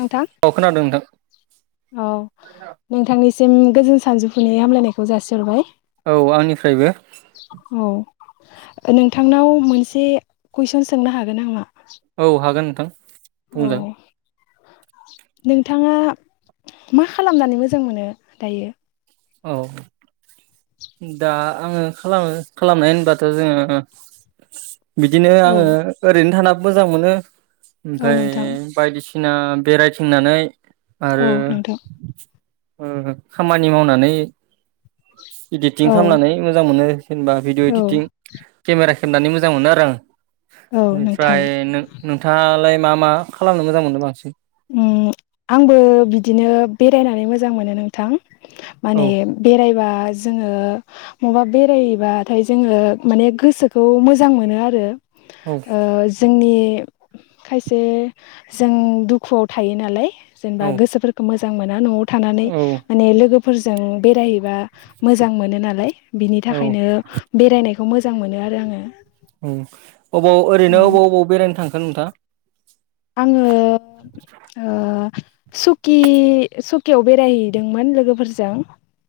नोंथां औ खोनादों नोंथां औ नोंथांनिसिम गोजोन सानजौफुनि हामलायनायखौ जासिहरबाय औ आंनिफ्रायबो। औ नोंथांनाव मोनसे कुइसन सोंनो हागोन नामा? औ हागोन नोंथां औ बुंजागोन। नोंथाङा मा खालामनानै मोजां मोनो दायो? औ। दा आङो खालामो खालामनाय होनबाथ' जोङो बिदिनो औ आङो ओरैनो थाना मोजां मोनो औ ओमफ्राय नोंथां बायदिसि ना बेरायथिंनानै आरो औ नोंथां खामानि मावनानै इदिटटिं औ खालामनानै मोजां मोनो जेनेबा भिडिअ' औ इदिटटिं केमेरा खेबनानै मोजां मोनो आरो आं औ नोंथां बेनिफ्राय नोंथाङालाय मा -मा खालामनो मोजां मोनो बांसिन? आंबो बिदिनो बेरायनानै मोजां मोनो नोंथां। औ माने बेरायबा जोङो माबा बेरायबाथाय जोङो माने गोसोखौ मोजां मोनो आरो औ जोंनि खायसे जों दुखु थायो नालाय जेनेबा औ गोसोफोरखौ मोजां मोना न'आव थानानै औ माने लोगो [unintelligible] बेरायहैबा मोजां मोनो नालाय बिनि औ थाखायनो बेरायनाय [unintelligible] मोजां मोनो आरो आङो। अबाव ओरैनो अबाव अबाव बेरायनो थांखो नोंथाङा? आङो ओ सुकि -सुकियाव बेरायहैदोंमोन लोगोफोरजों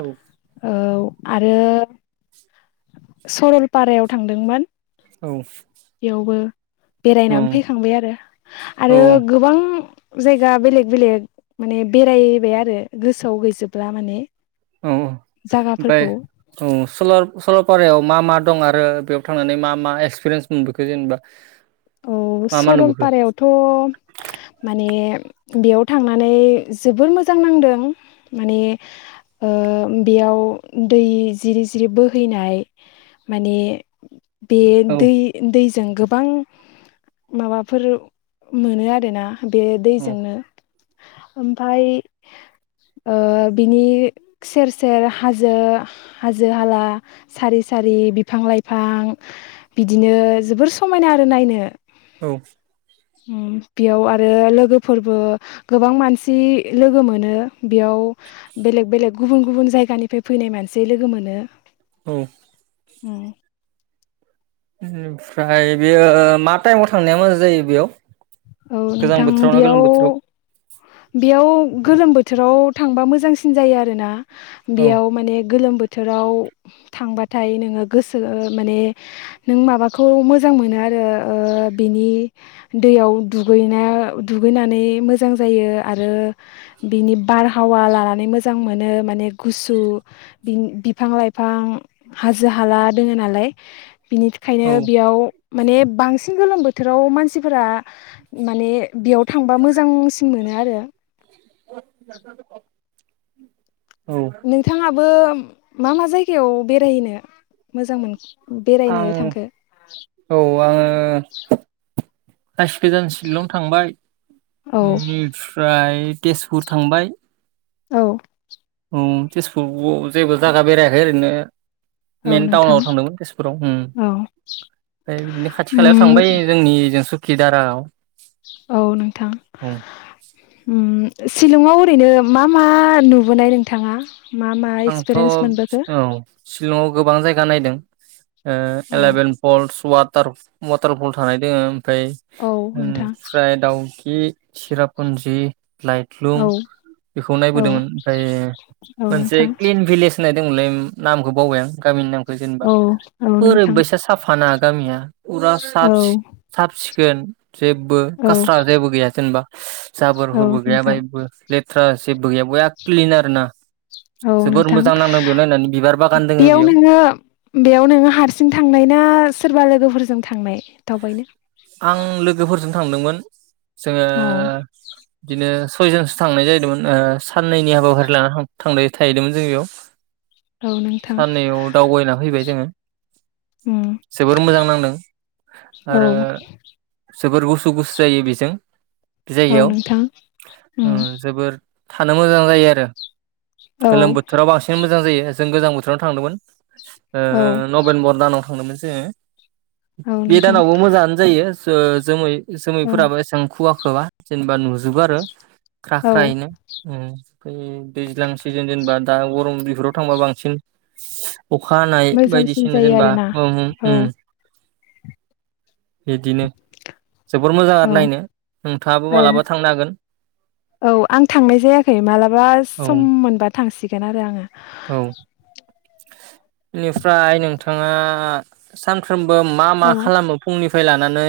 औ। औ आरो सरलपारायाव थांदोंमोन औ। बेयावबो औ बेरायनानै फैखांबाय आरो औ आरो गोबां जायगा बेलेग -बेलेग माने बेरायबाय आरो गोसोआव गैजोबला माने औ औ ओमफ्राय जागाफोरखौ औ सरलपारायाव मा -मा दं आरो बेयाव थांनानै मा- मा एक्सपिरियेन्स मोनबोखो जेनेबा औ मा मा नुबोखो सरलपारायावथ' माने बेयाव थांनानै जोबोर मोजां नांदों। माने बेयाव दै जिरि- जिरि बोहैनाय माने बे औ दै- दैजों गोबां माबाफोर मोनो आरोना बे औ दैजोंनो। ओमफ्राय ओबिनि सेर- सेर हाजो हाजो-हाला सारि सारि बिफां-लाइफां बिदिनो जोबोर समायना आरो नायनो। औ। बेयाव आरो लोगोफोरबो गोबां मानसि लोगो मोनो। बेयाव बेलेग- बेलेग गुबुन गुबुन जायगानिफ्राय फैनाय मानसि लोगो मोनो। औ। उम। ओमफ्राय बेयो मा टाइमाव थांनाया मोजां जायो बेयाव? औ गोजां नोंथां बोथोराव ना बेयाव गोलोम बोथोराव बेयाव गोलोम बोथोराव थांबा मोजांसिन जायो आरोना औ बेयाव माने गोलोम बो बोथोराव थांबाथाय नोङो गोसो ओ माने नों माबाखौ मोजां मोनो आ ओ ओ बिनि दैयाव दुगैनो दुगैनानै मोजां जायो आरो बिनि बारहावा लानानै मोजां मोनो माने गुसु बि बिफां-लाइफां हाजो-हाला दोङो नालाय बिनि थाखायनो औ बेयाव माने बांसिन गोलोम बोथोराव मानसिफोरा माने बेयाव थांबा मोजांसिन मोनो आरो [inaudible] नोंथाङाबो मा मा जायगायाव बेरायहैनो मोजां मोनो? आं औ आंङो फास गोजान शिलं थांबाय औ ओमफ्राय तेजपुर थांबाय औ औ तेजपुरखौ जेबो जायगा बेरायाखै ओरैनो औ मेन नोंथां टाउनाव थांदोंमोन तेजपुराव उम औ ओमफाय बिदिनो खाथि खालायाव उम थांबाय जोंनि जों सुखि दारागाव औ नोंथां औ उम शिलंआव ओरैनो मा मा नुबोनाय नोंथाङा? मा मा आंथ' एक्सपिरियेन्स मोनबोखो औ शिलङाव गोबां जाय गा नायदों औ एलेभेन फ'लस वाटार वाटार फ'ल थानाय दोंङो फ्राय औ नोंथां ओमफ्राय दावखि सिरापुन्जि लाइटलुम औ बेखौ औ नायबोदोंमोन ओमफ्राय औ मोनसे नोंथां क्लिन भिलेज होननायदोंमोनलै नामखौ बावबाय आं गामिनि नाम जेनेबा औ औ नोंथां ओरैबायसा साफा ना गामिया फुरा औ साब सिख साब सिखोन जेबो औ कास्रा जेबो गैया जेनेबा जाबोर औ फोरबो गैया नोंथां बाहायबो लेथ्रा जेबो गैया बया क्लिन आरोना औ जोबोर नोंथां मोजां नांदों बेव नायनानै बिबार बागान दोङो बेयाव नोंङो बेयाव नोंङो हारसिं थांनाय ना सोरबा लोगोफोरजों थांनाय? दावबायनो आं लोगोफोरजों थांदोंमोन। जोंङो औ बिदिनो सयजनसो थांनाय जाहैदोंमोन ओ साननैनि हाबाफारि लाना थांनाय थाहैदोंमोन जों बेयाव। औ नोंथां साननैयाव दावबायना फैबाय जोंङो। उम जोबोर मोजां नांदों। औ आरो जोबोर गुसु गुसु जायो बेजों बे औ जायगायाव नोंथां ओ उम जोबोर थानो मोजां जायो आरो औ गोलोम बोथोराव बांसिन मोजां जायो जों गोजां बोथोरावनो थांदोंमोन। ओ औ नभेम्बर दानाव थांदोंमोन जोंङो औ बे नोंथां दानावबो मोजाङानो जायो। ओ जोमै ओं जोमैफोराबो एसेबां खुवाखोबा जेनेबा नुजो जोबो आरो औ ख्रा-ख्रा यैनो उम दैज्लां सिजोन जेनेबा दा गरम बेफोराव थांबा बांसिन [unintelligible] अखा हानाय मोजांसिन बायदिसिना जायो जेनबा आरोना औ उम उम औ उम बिदिनो जोबोर मोजां आरो औ नायनो नोंथाङाबो ओं मालाबा थांनो हागोन। औ आं थांनाय जायाखै मालाबा औ सम मोनबा थांसिगोन आरो आंङो। औ बेनिफ्राय नोंथाङा सान सानफ्रोमबो मा मा आङो खालामो फुंनिफ्राय लानानै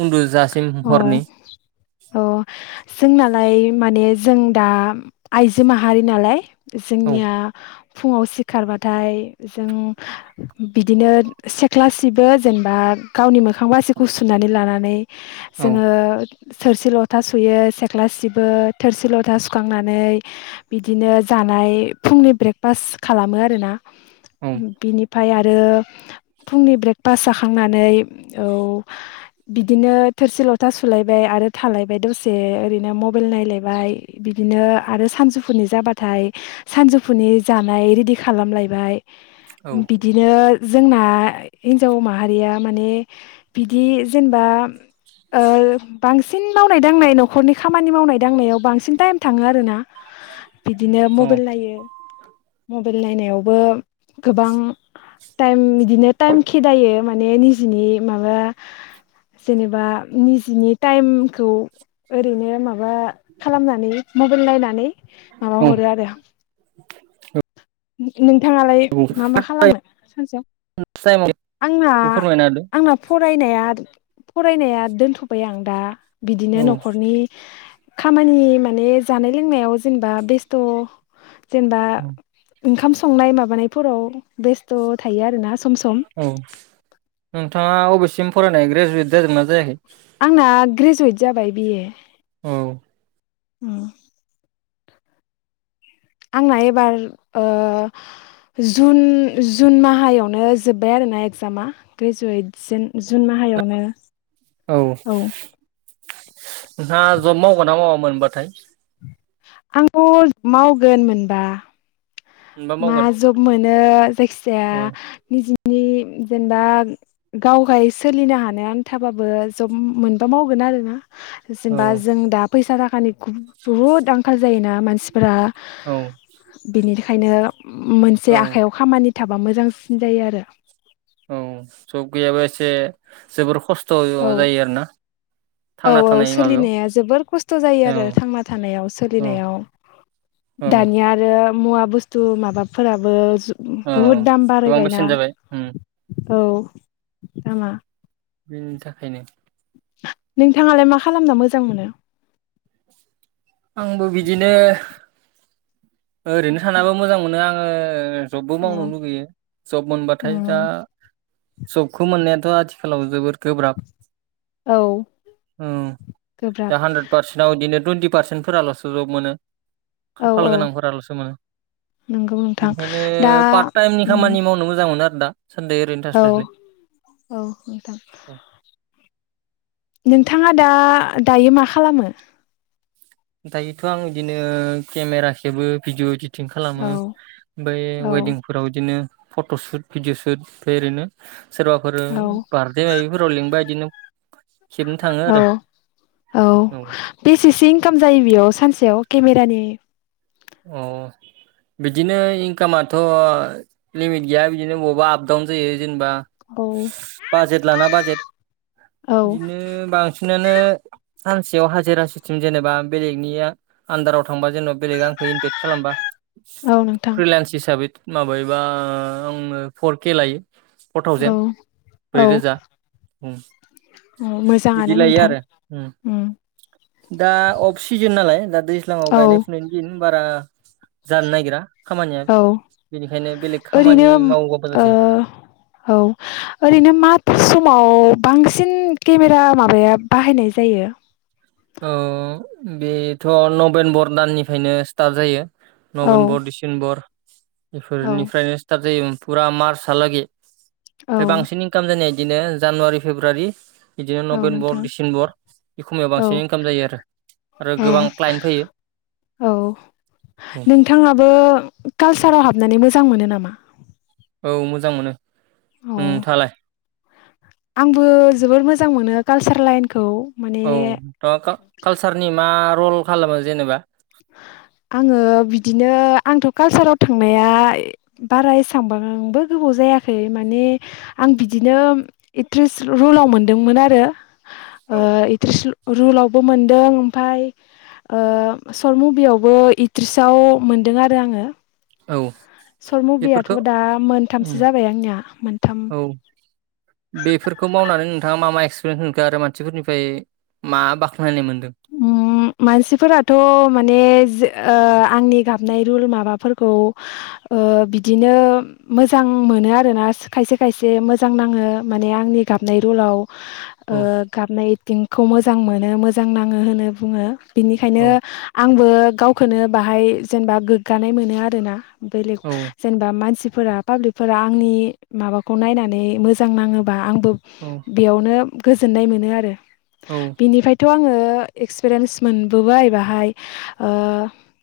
उन्दुजासिम औ हरनि औ जोंनालाय माने जों दा आइजो माहारि नालाय औ जोंनिया फुङाव सिखारबाथाय जों बिदिनो सेख्लासिबो जेनबा गावनि मोखां बासिखौ सुनानै लानानै औ जोङो थोरसि लथा सुयो सेख्ला सिबो थोरसि लथा सुखांनानै बिदिनो जा नाय फुंनि ब्रेकफाच खालामो आरोना औ बिनि ओमफाय आरो फुंनि ब्रेकफास्ट जाखांनानै औ बिदिनो थोरसि लथा सुलायबाय आरो थालायबाय दसे ओरैनो मबाइल नायलायबाय बिदिनो आरो सानजौफुनि जाबाथाय सानजौफुनि जानाय रेडि खालामलायबाय औ बिदिनो जोंना हिन्जाव माहारिया माने बिदि जेनबा ओ बांसिन मावनाय दांनाय नखरनि खामानि मावनाय दांनायाव बांसिन टाइम थाङो आरो ना बिदिनो मबेल औ नायो मबेल नायनायावबो गोबां टाइम बिदिनो टाइम खेेदायो माने निनि माबा जेनेबा निजिनि टाइमखौ ओरैनो माबा खालामनानै मबाइल नायनानै माबा औ हरो आरो नोंथाङालाय मा मा फार्स्ट खालामो सानसेयाव टाइमाव आंना बेखौ फोरमायना होदो आंना फरायनाया फरायनाया दोनथबाय आं दा बिदिनो औ नखरनि खामानि माने जानाय लोंनायाव जेनबा बेस्थ जेनबा औ ओंखाम संनाय माबानायफोराव बेस्थ थायो आरोना सम सम औ नोंथाङा अबेसिम फरायनाय ग्रेजुवेट जादोंना जायाखै आंना ग्रेजुवेट जाबाय बि ए औ उम आंना एबार ओ जुन जुन माहायावनो जोब्बाय आरोना एग्जामा ग्रेजुवेट जुन माह साहायावनो औ नोंहा जब मावगोन ना मावा मोनबाथाय आंथ मावगोन मोनबा मोनबा मा मावगोन जब मोनो जायखिजाया औ निजिनि जेनबा गावगाय सोलिनो हानाय आन्थाबाबो जब मोनबा मावगोन आरोना औ जेनेबा जों दा फैसा थाखानि बुहुद आंखाल जायोना मानसि ब्रा औ बिनिखायनो मोनसे औ आखायाव खामानि थाबा मोजांसिन जायो आरो औ जब गैयाबा एसे जोबोर खस्थ जायो औ आरोना औ थांना औ थानाय माबायाव सोलिनाया जोबोर खस्थ जायो औ आरो थांना थानायाव औ सोलिनायाव औ दानिया आरो मुवा बुस्थु माबाफोराबो औ बुहुद दाम गोबां बारायबायना बेसेन जाबाय उम औ दामा बेनि थाखायनो नोंथाङालाय मा खालामना मोजां मोनो आंबो बिदिनो ओरैनो थानाबो मोजां मोनो आङोओ जबबो मावनो अ लुगैयो जब मोनबाथाय दा उम जबखौ मोननाया थ आथिखालाव जोबोर गोब्रा औ औ दा गोब्राब हानद्रेड पार्सेनाव इदिनो टुइनटि पारसेन्टफोरालसो जब मोनो औ खाफाल औ गोनांफोरालसो मोनो नंगौ नोंथां बेनिखायनो दा पार्ट टाइमनि उम खामानि मावनो मोजां मोनो आरो ना औ औ नोंथां नोंथाङा दा दायो मा खालामो दायोथ आं बिदिनो केमेरा खेबो भिदिअ इदि फिटिं खालामो औ ओमफ्राय औ वेडिंफोराव बिदिनो। फट सुट भिडिअ सुट ओमफ्राय ओरैनो सोरबाफोर औ बारदे माबाफोराव लिंबा बिदिनो। खेबनो थाङो औ आरो औ बेसेसो इनखाम। जायो बेयाव सानसेयाव केमेरानि। अ। बिदिनो इनकामाथ लिमिट गैया बिदिनो बबावबा आप डाउन जायो। जेनेबा औ बाजेट लाना बाजेट। औ बिदिनो बांसिनानो। सानसेयाव हाजिरा सिसथिम जेनेबा बेलेगनि आन्दाराव थांबा जेनेबा बेलेग आंखौ इनभाइट खालामबा। औ नोंथां फ्रिलेन्स हिसाबै माबायोबा आंनो फर के लायो। फर औ थावजेेन ब्रैरोजा। मोजांङानो नोंथां। दा अफ सिजोन नालाय दा दैज्लांङाव औ गायनाय फुनायनि दिन बारा। जानो नागिरा खामानिया औ बेनिखायनो बेलेग ओरैनो खामानि मावोबा ओ मोजांसै। औ ओरैनो माथो समाव बांसिन। बांसिन केमेरा माबाया बाहायनाय जायो। औ बेथ नभेम्बर दाननिफ्रायनो स्टार्ट जायो। औ नभेम्बर डिसेम्बर औ बेफोरनिफ्रायनो स्टार्ट जायोमोन। फुरा मार्चहालागै औ ओमफ्राय बांसिन इनकाम जानाया बिदिनो जानुवारि फेब्रुवारि। बिदिनो औ नभेम्बर नोंथां डिसेम्बर बेसमायाव बांसिन। औ इनकाम जायो आरो आरो गोबां क्लाइन्ट फैयो। नोंथांङाबो कालसाराव हाबनानै मोजां मोनो नामा। औ मोजां मोनो औ नोंथांआलाय। आंबो जोबोर मोजां मोनो कालचार लाइनखौ। औ माने नोंथांआ कालसारनि मा रल खालामो जेनेबा। [inaudible] आंङो बिदिनो आंथ' कालसाराव थांनाया बारा एसेबांबो गोबाव। जायाखै माने आं बिदिनो एट्रेस रलाव मोनदोंमोन आरो। एक्ट्रेस रलावबो मोनदों ओमफाय। सर्ट मुभियावबो इक्ट्रेसाव मोनदों आरो आंङो। औ सर्ट मुभियाथ बेफोरखौ दा मोनथामसो जाबाय आंनिया मोनथाम। औ बेफोरखौ मावनानै नोंथांङा मा मा एक्सपिरियेन्स मोनखो आरो मानसिफोरनिफ्राय मा बाख्नायनाय मोन मानसिफोराथ माने। आंनि गाबनाय रल माबाफोरखौ बिदिनो मोजां मोनो। मोनो आरोना खायसे खायसे मोजां नांङो माने आंनि गाबनाय रलाव। औ गाबनाय एकटिंखौ मोजां मोनो मोजां नांङो होनना बुङो। बिनिखायनो औ आंबो गावखौनो एसे जेनेबा गोग्गानाय मोनो आरोना। बेलेग औ जेनेबा मानसिफोरा पाब्लिकफोरा आंनि माबाखौ नायनानै मोजां नाङोब्ला। आंबो औ बेयावनो गोजोननाय मोनो आरो औ बिनिफ्रायथ आंङो। एक्सपिरियेन्स मोनबोबाय एसे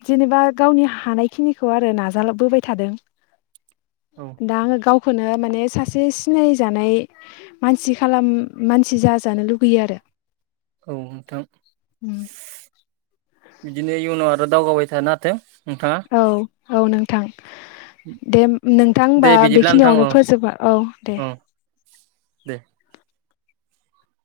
जेनेबा गावनि हानायखिनिखौ आरो। नाजा बोबाय थादों औ दा आंङो गावखौनो। गावखौनो माने सासे सिनायजानाय मानसि खालाम मानसि जाजानो लुगैयो आरो। [inaudible] औ नोंथां। बिदिनो इयुनाव आरो दावगाबाय थानो हाथों। नोंथाङा औ औ नोंथां दे। नोंथां दे होमबा बिदिब्ला नोंथां औ बेखिनियावनो फोजोबनोसै औ दे। दे।